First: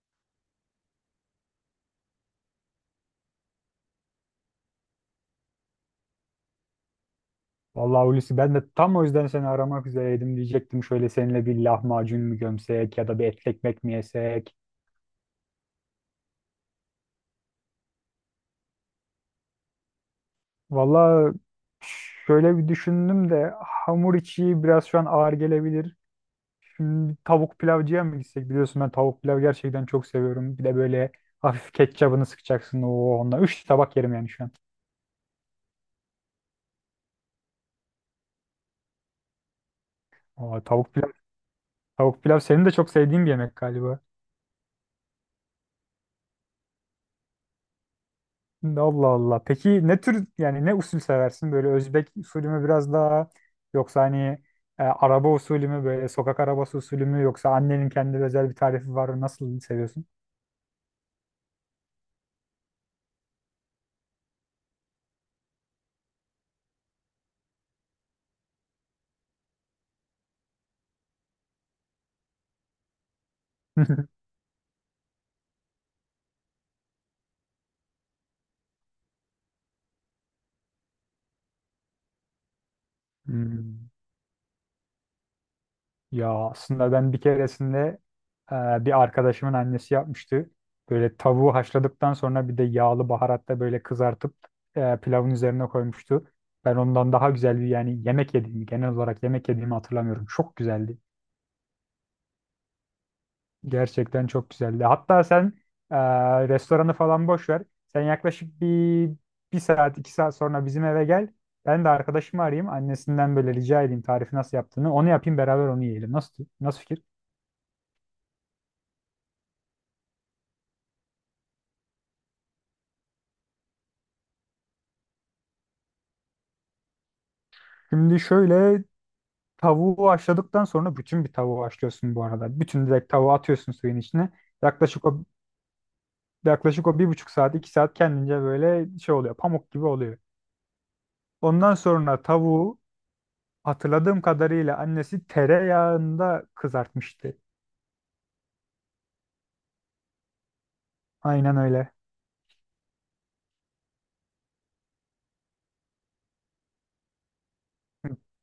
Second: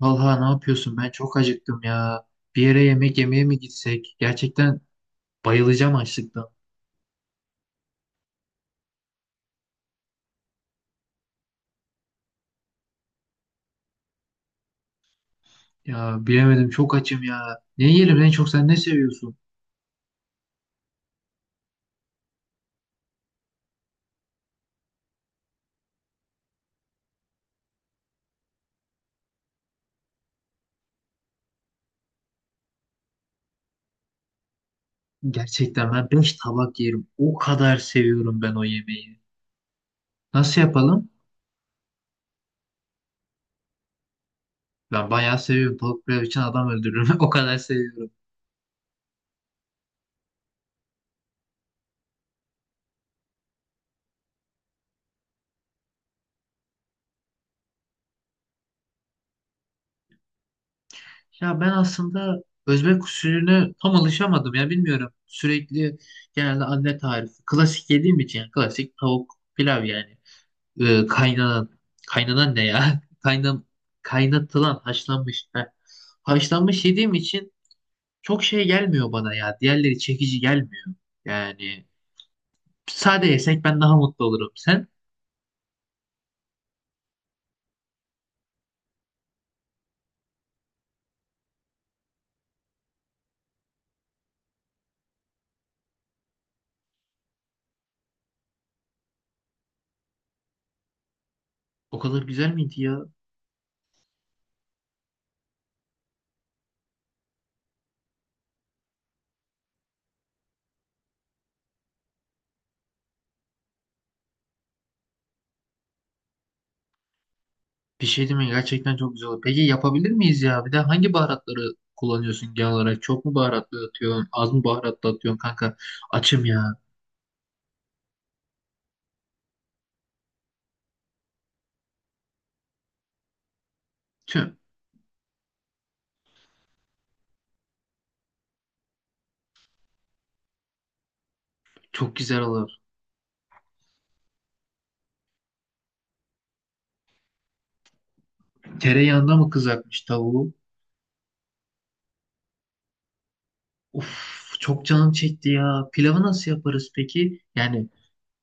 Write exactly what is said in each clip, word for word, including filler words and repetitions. Vallahi ne yapıyorsun? Ben çok acıktım ya. Bir yere yemek yemeye mi gitsek? Gerçekten bayılacağım açlıktan. Vallahi Hulusi ben de tam o yüzden seni aramak üzereydim diyecektim. Şöyle seninle bir lahmacun mu gömsek ya da bir etli ekmek mi yesek? Ya bilemedim çok açım ya. Ne yiyelim? En çok sen ne seviyorsun? Vallahi şöyle bir düşündüm de hamur içi biraz şu an ağır gelebilir. Şimdi tavuk pilavcıya mı gitsek? Biliyorsun ben tavuk pilav gerçekten çok seviyorum. Bir de böyle hafif ketçabını sıkacaksın. Oo, onunla üç tabak yerim yani şu an. Gerçekten ben beş tabak yerim. O kadar seviyorum ben o yemeği. Aa, Nasıl tavuk yapalım? pilav, tavuk pilav senin de çok sevdiğin bir yemek galiba. Ben bayağı seviyorum. Tavuk pilav için adam öldürürüm. O kadar seviyorum. Allah Allah. Peki ne tür yani ne usul seversin? Böyle Özbek usulü mü biraz daha yoksa hani e, araba usulü mü böyle sokak arabası usulü mü yoksa annenin kendi özel bir tarifi var mı? Nasıl seviyorsun? Ya ben aslında Özbek usulüne tam alışamadım ya bilmiyorum. Sürekli genelde anne tarifi. Klasik yediğim için yani klasik tavuk pilav yani. e, kaynanan kaynanan ne ya? Kaynam kaynatılan haşlanmış. Heh. Haşlanmış yediğim için çok şey gelmiyor bana ya. Diğerleri çekici gelmiyor. Yani sade yesek ben Hmm. daha mutlu olurum. Sen Ya aslında ben bir keresinde e, bir arkadaşımın annesi yapmıştı. Böyle tavuğu haşladıktan sonra bir de yağlı baharatta böyle kızartıp e, pilavın üzerine koymuştu. Ben ondan daha güzel bir yani yemek yediğimi genel olarak yemek yediğimi hatırlamıyorum. Çok güzeldi. o kadar güzel miydi ya? Gerçekten çok güzeldi. Hatta sen e, restoranı falan boş ver. Sen yaklaşık bir bir saat, iki saat sonra bizim eve gel. Ben de arkadaşımı arayayım. Annesinden böyle rica edeyim tarifi nasıl yaptığını. Onu yapayım beraber onu yiyelim. Nasıl, nasıl fikir? Bir şey değil mi? Gerçekten çok güzel olur. Peki yapabilir miyiz ya? Bir de hangi baharatları kullanıyorsun genel olarak? Çok mu baharatlı atıyorsun? Az mı baharatlı atıyorsun kanka? Açım ya. Şimdi şöyle tavuğu haşladıktan sonra bütün bir tavuğu haşlıyorsun bu arada. Bütün direkt tavuğu atıyorsun suyun içine. Tüm. Yaklaşık o yaklaşık o bir buçuk saat, iki saat kendince böyle şey oluyor. Pamuk gibi oluyor. Ondan Çok sonra güzel olur. tavuğu. Hatırladığım kadarıyla annesi tereyağında kızartmıştı. Tereyağında mı kızartmış tavuğu? Aynen öyle. Uf, çok canım çekti ya. Pilavı nasıl yaparız peki? Yani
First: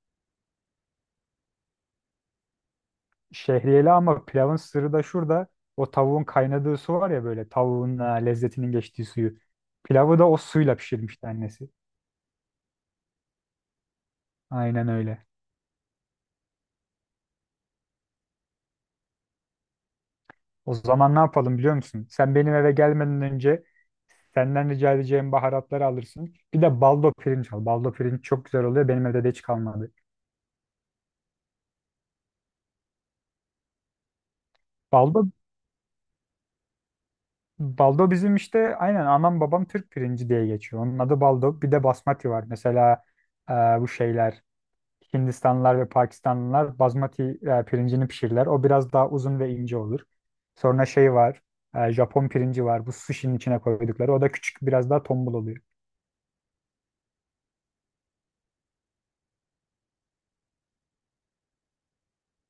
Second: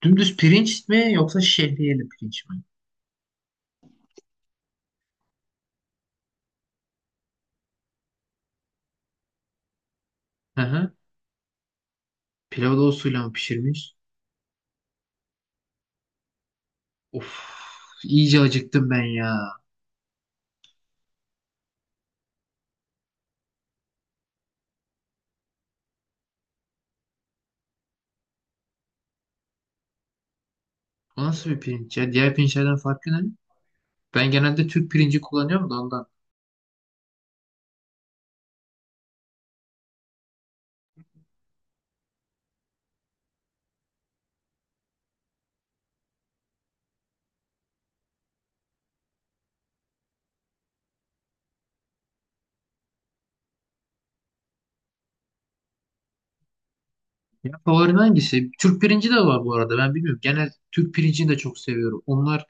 dümdüz pirinç mi yoksa şehriyeli pirinç mi? Şehriyeli ama pilavın sırrı da şurada. O tavuğun kaynadığı su var ya böyle tavuğun ha, lezzetinin geçtiği suyu. Pilavı da o Hı suyla hı. pişirmişti annesi. Pilavı da o suyla mı pişirmiş? Aynen öyle. Of, iyice acıktım ben ya. O zaman ne yapalım biliyor musun? Sen benim eve gelmeden önce senden rica edeceğim baharatları alırsın. Bir de baldo pirinç al. Baldo pirinç çok güzel oluyor. Benim evde de hiç kalmadı. Bu nasıl bir pirinç ya? Diğer pirinçlerden farkı ne? Ben genelde Türk pirinci Baldo kullanıyorum da ondan. Baldo bizim işte aynen anam babam Türk pirinci diye geçiyor. Onun adı baldo. Bir de basmati var. Mesela e, bu şeyler Hindistanlılar ve Pakistanlılar basmati e, pirincini pişirirler. O biraz daha uzun ve ince olur. Sonra şey var. e, Japon pirinci var. Bu sushi'nin içine koydukları. O da küçük biraz daha tombul oluyor. Ya favorim hangisi? Türk pirinci de var bu arada. Ben bilmiyorum. Genel Türk pirincini de çok seviyorum. Onlar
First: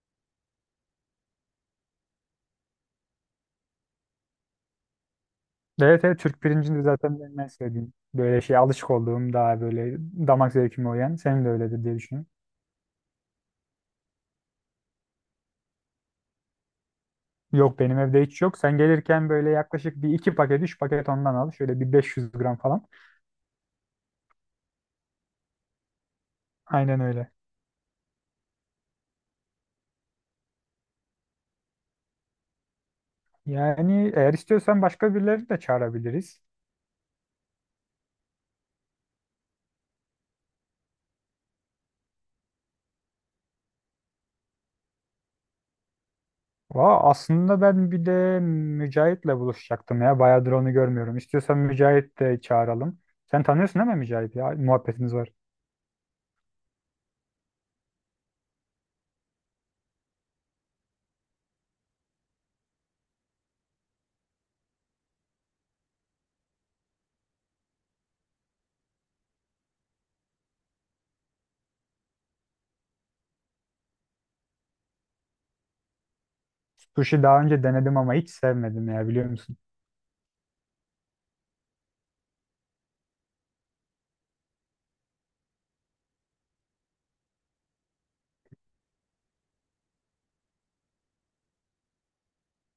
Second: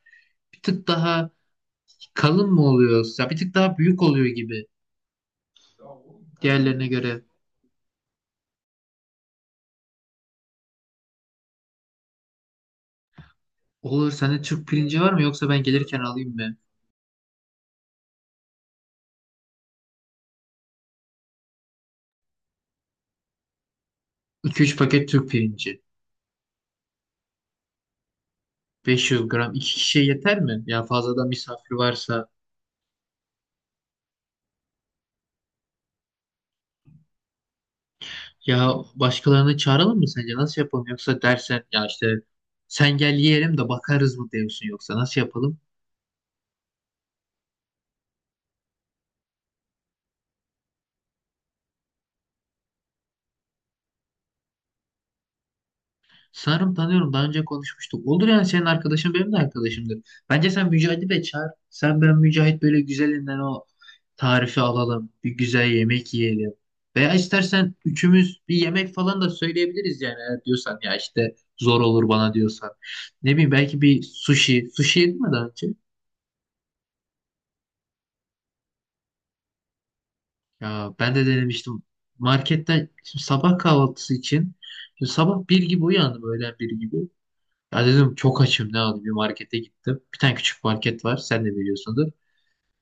bir tık daha kalın mı oluyor? Ya bir tık daha büyük oluyor gibi Evet evet Türk pirincini de diğerlerine zaten göre. benim en sevdiğim. Böyle şey alışık olduğum daha böyle damak zevkime uyan. Senin de öyledir diye düşünüyorum. Olur, sende Türk pirinci var mı yoksa ben gelirken alayım mı? Yok benim evde hiç yok. Sen gelirken böyle yaklaşık bir iki paket, üç paket ondan al. Şöyle bir 500 gram falan. iki üç paket Türk pirinci. Aynen öyle. beş yüz gram. İki kişiye yeter mi? Ya fazladan misafir varsa. Yani eğer istiyorsan başka birileri de çağırabiliriz. Ya başkalarını çağıralım mı sence? Nasıl yapalım? Yoksa dersen ya işte sen gel yiyelim de bakarız mı diyorsun yoksa nasıl yapalım? Vaa aslında ben bir de Mücahit'le buluşacaktım ya. Bayağıdır onu görmüyorum. İstiyorsan Mücahit de çağıralım. Sen tanıyorsun değil mi Mücahit ya? Muhabbetiniz var. Sanırım tanıyorum. Daha önce konuşmuştuk. Olur yani senin arkadaşın benim de arkadaşımdır. Bence sen Mücahit'i de çağır. Sen, ben, Mücahit böyle güzelinden o tarifi alalım, bir güzel yemek yiyelim. Veya istersen üçümüz bir yemek falan da söyleyebiliriz yani eğer diyorsan ya işte zor olur bana diyorsan. Ne bileyim belki bir sushi. Sushi yedin mi daha önce? Sushi daha önce denedim ama hiç sevmedim ya biliyor musun? Ya ben de denemiştim. Marketten şimdi sabah kahvaltısı için şimdi sabah bir gibi uyandım öğlen bir gibi. Ya dedim çok açım ne alayım bir markete gittim. Bir tane küçük market var sen de biliyorsundur.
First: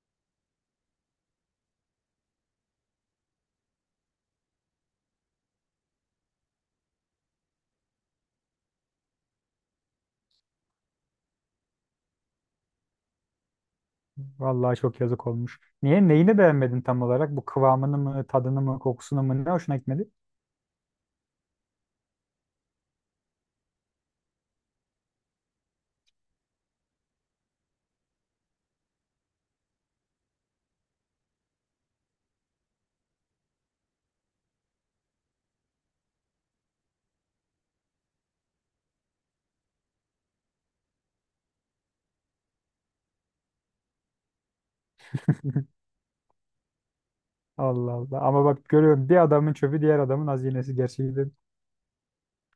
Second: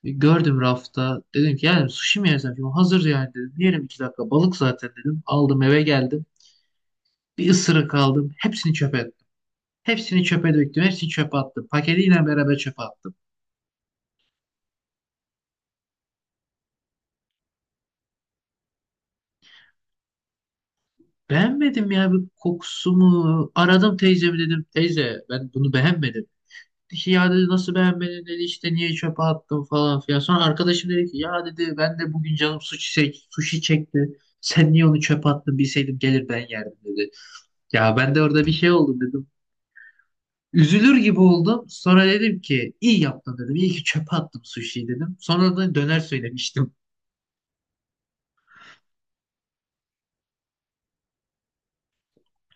E, Gördüm rafta. Dedim ki yani sushi mi yesem? Şimdi hazır yani dedim. Yerim iki dakika. Balık zaten dedim. Aldım eve geldim. Bir ısırık aldım. Hepsini çöpe ettim. Hepsini çöpe döktüm. Hepsini çöpe attım. Paketiyle beraber çöpe attım. Vallahi çok yazık olmuş. Niye? Neyini beğenmedin tam olarak? Bu kıvamını mı, tadını mı, kokusunu mu? Ne hoşuna gitmedi? Beğenmedim ya, bir kokusu mu? Aradım teyzemi dedim. Teyze ben bunu beğenmedim. Dedi ki ya dedi nasıl beğenmedin dedi işte niye çöpe attın falan filan. Sonra arkadaşım dedi ki ya dedi ben de bugün canım sushi, sushi çekti. Sen niye onu çöpe attın bilseydim gelir ben yerdim dedi. Ya ben de orada bir şey oldum dedim. Üzülür gibi oldum. Sonra dedim ki iyi yaptın dedim. İyi ki çöpe attım sushi'yi dedim. Sonra da döner söylemiştim. Allah Allah. Ama bak görüyorum bir adamın çöpü diğer adamın hazinesi gerçekten.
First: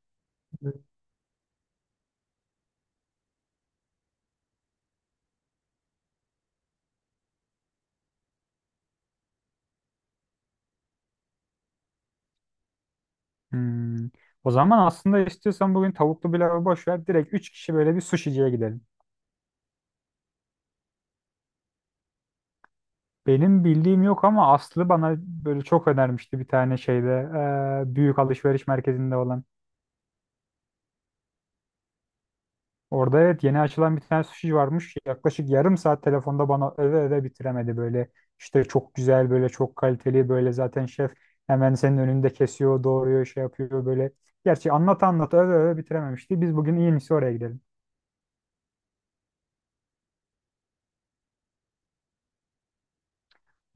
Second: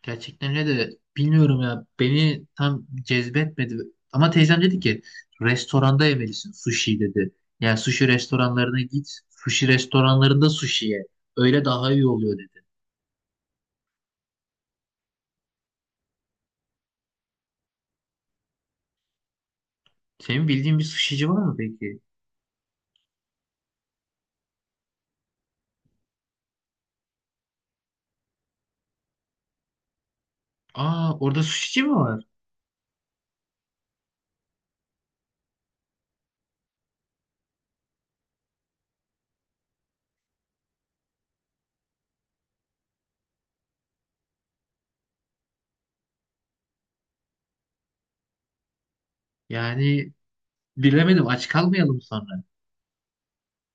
Gerçekten öyle de bilmiyorum ya beni tam cezbetmedi. Ama teyzem dedi ki restoranda yemelisin sushi dedi. Yani sushi restoranlarına git. Sushi restoranlarında sushi ye. Öyle daha iyi oluyor dedi. Hmm. O zaman aslında istiyorsan bugün tavuklu pilavı boş ver. Direkt üç kişi böyle bir suşiciye gidelim. Senin bildiğin bir sushici var mı peki? Benim bildiğim yok ama Aslı bana böyle çok önermişti bir tane şeyde. eee, büyük alışveriş merkezinde olan. Aa, orada sushici mi var? Orada evet yeni açılan bir tane sushi varmış. Yaklaşık yarım saat telefonda bana öve öve bitiremedi böyle. İşte çok güzel böyle çok kaliteli böyle zaten şef hemen senin önünde kesiyor, doğruyor, şey yapıyor böyle. Gerçi anlat anlat öve öve bitirememişti. Biz bugün en iyisi oraya gidelim. Yani bilemedim, aç kalmayalım sonra.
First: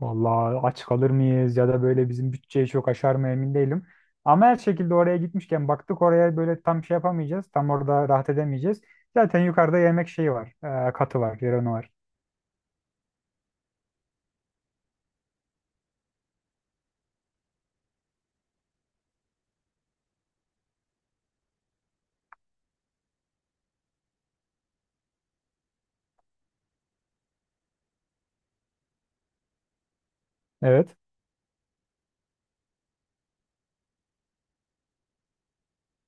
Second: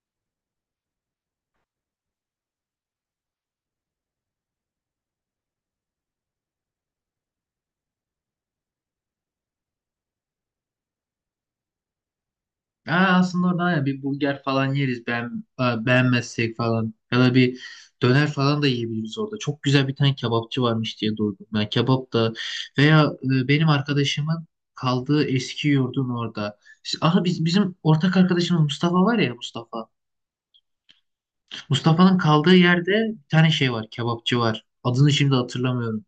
Vallahi aç kalır mıyız ya da böyle bizim bütçeyi çok aşar mı emin değilim. Ama her şekilde oraya gitmişken baktık oraya böyle tam şey yapamayacağız. Tam orada rahat edemeyeceğiz. Zaten yukarıda yemek şeyi var. e, katı var, yeri var. Aa, aslında oradan ya bir burger falan yeriz ben e, beğenmezsek falan ya da bir döner falan da yiyebiliriz orada. Çok güzel bir tane kebapçı varmış diye duydum. Yani kebap da veya e, benim arkadaşımın kaldığı eski yurdun orada. Aha biz bizim ortak arkadaşımız Mustafa var ya, Mustafa. Evet. Mustafa'nın kaldığı yerde bir tane şey var, kebapçı var. Adını şimdi hatırlamıyorum.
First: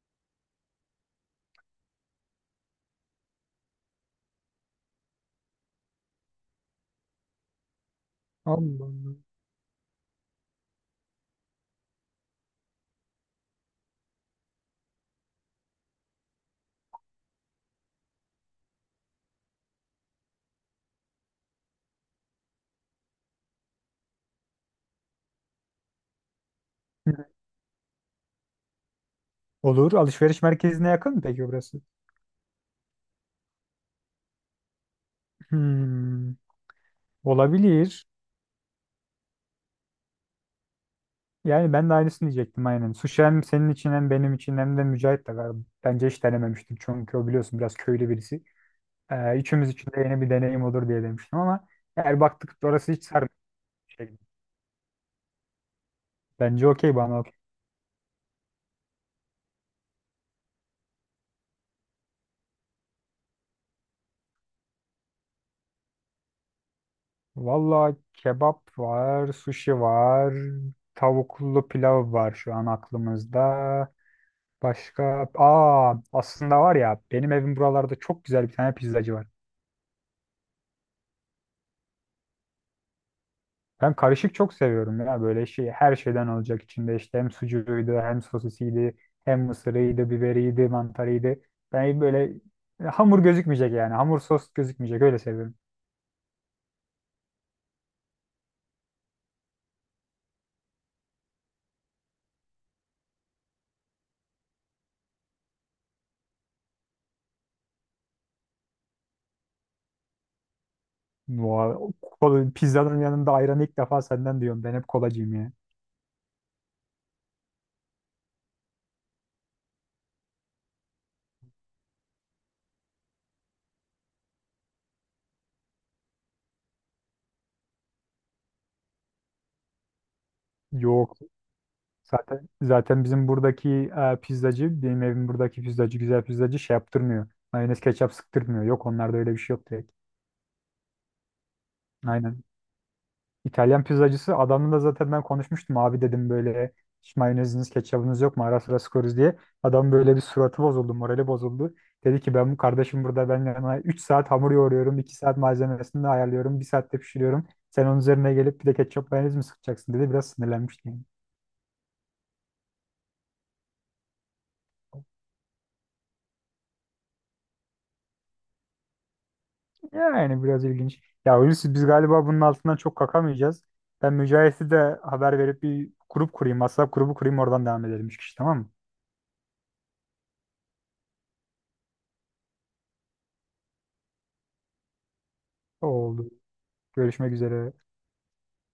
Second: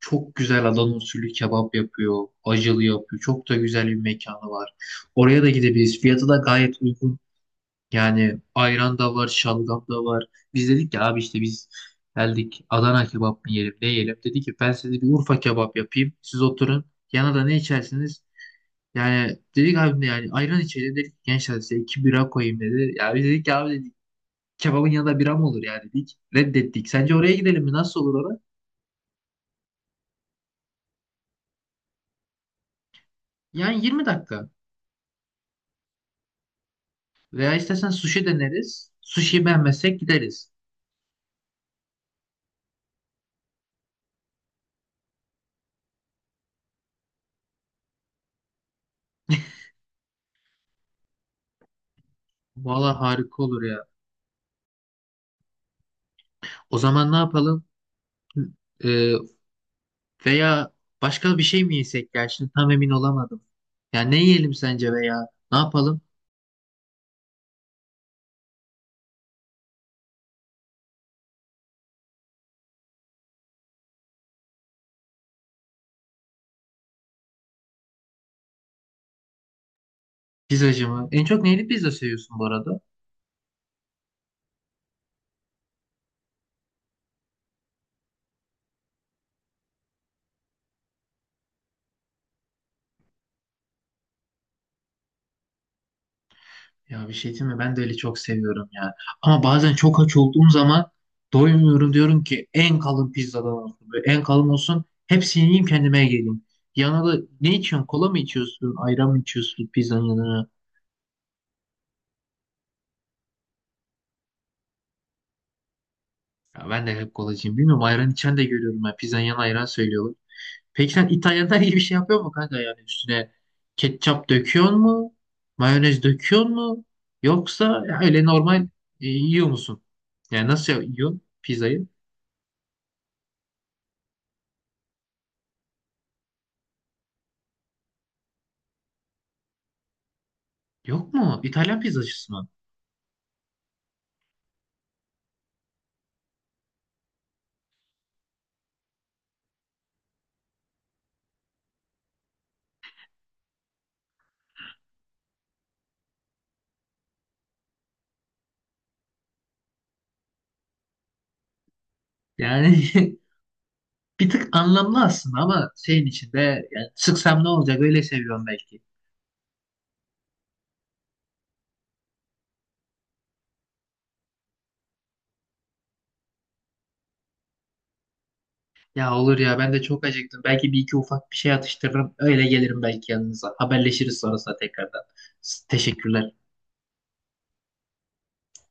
Çok güzel Adana usulü kebap yapıyor, acılı yapıyor. Çok da güzel bir mekanı var. Oraya da gidebiliriz. Fiyatı da gayet uygun yani, Allah ayran da Allah. var, şalgam da var. Biz dedik ki abi işte biz geldik Adana kebap mı yiyelim, ne yiyelim? Dedi ki ben size bir Urfa kebap yapayım. Siz oturun. Yana da ne içersiniz? Yani dedik abi ne yani ayran içelim dedik. Gençler size iki bira koyayım dedi. Ya biz dedik ki abi dedik kebabın yanında bira mı olur ya dedik. Reddettik. Sence oraya gidelim mi? Nasıl olur orada? Olur. Alışveriş merkezine yakın mı peki burası? Yani yirmi dakika. Hmm, Veya istersen olabilir. sushi deneriz. Sushi beğenmezsek gideriz. Yani ben de aynısını diyecektim aynen. Sushi hem senin için hem benim için hem de Mücahit de galiba. Bence hiç denememiştim çünkü o biliyorsun biraz köylü birisi. Ee, üçümüz için de yeni bir deneyim olur diye demiştim ama eğer baktık orası Valla hiç sarmıyor. harika olur ya. Şey, bence O okey zaman ne bana. yapalım? Ee, Veya başka bir şey mi yesek ya? Şimdi tam emin olamadım. Ya ne yiyelim sence veya ne yapalım? Valla kebap var, sushi var, tavuklu pilav var şu an aklımızda. Başka? Aa, aslında var ya benim evim buralarda çok güzel bir tane pizzacı var. Pizzacı mı? En çok neyli pizza seviyorsun bu arada? Ben karışık çok seviyorum ya böyle şey her şeyden olacak içinde işte hem sucuğuydu hem sosisiydi hem mısırıydı biberiydi mantarıydı. Ben böyle hamur gözükmeyecek yani hamur sos gözükmeyecek öyle seviyorum. Ya bir şey değil mi? Ben de öyle çok seviyorum ya. Ama bazen çok aç olduğum zaman doymuyorum, diyorum ki en kalın pizzadan olsun. Böyle en kalın olsun. Hepsini yiyeyim kendime geleyim. Yanına da ne içiyorsun? Kola mı içiyorsun? Ayran mı içiyorsun pizzanın yanına? Vay, o kola- pizzanın yanında ayranı ilk defa senden diyorum ben hep kolacıyım ya. Ya ben de hep kolacıyım. Bilmiyorum, ayran içen de görüyorum. Ben pizzanın yanına ayran söylüyorlar. Peki sen İtalyanlar iyi bir şey yapıyor mu kanka, yani üstüne ketçap döküyor mu? Mayonez döküyor mu? Yoksa öyle normal e, yiyor musun? Yani nasıl Yok yiyorsun pizzayı? zaten zaten bizim buradaki e, pizzacı benim evim buradaki pizzacı güzel pizzacı şey yaptırmıyor. Mayonez ketçap sıktırmıyor yok onlarda öyle bir şey yok direkt. Yok mu? İtalyan pizzacısı Aynen mı? İtalyan pizzacısı adamla da zaten ben konuşmuştum abi dedim böyle hiç mayoneziniz ketçabınız yok mu ara sıra sıkıyoruz diye. Adam böyle bir suratı bozuldu morali bozuldu. Dedi ki ben bu kardeşim burada ben yana üç saat hamur yoğuruyorum iki saat malzemesini de ayarlıyorum bir saatte pişiriyorum. Sen onun üzerine gelip bir de ketçap mayonez mi sıkacaksın dedi biraz sinirlenmiştim. Yani bir tık anlamlı aslında, ama şeyin içinde yani sıksam ne olacak, öyle seviyorum belki. Yani Yani biraz ilginç. Ya Hulusi biz galiba bunun altından çok kalkamayacağız. Ben Mücahit'e de haber verip bir grup kurayım. WhatsApp grubu kurayım oradan devam edelim 3 kişi tamam mı? Ya olur ya, ben de çok acıktım. Belki bir iki ufak bir şey atıştırırım. Öyle gelirim belki yanınıza. Haberleşiriz sonrasında tekrardan. S- Oldu. Teşekkürler. Görüşmek üzere.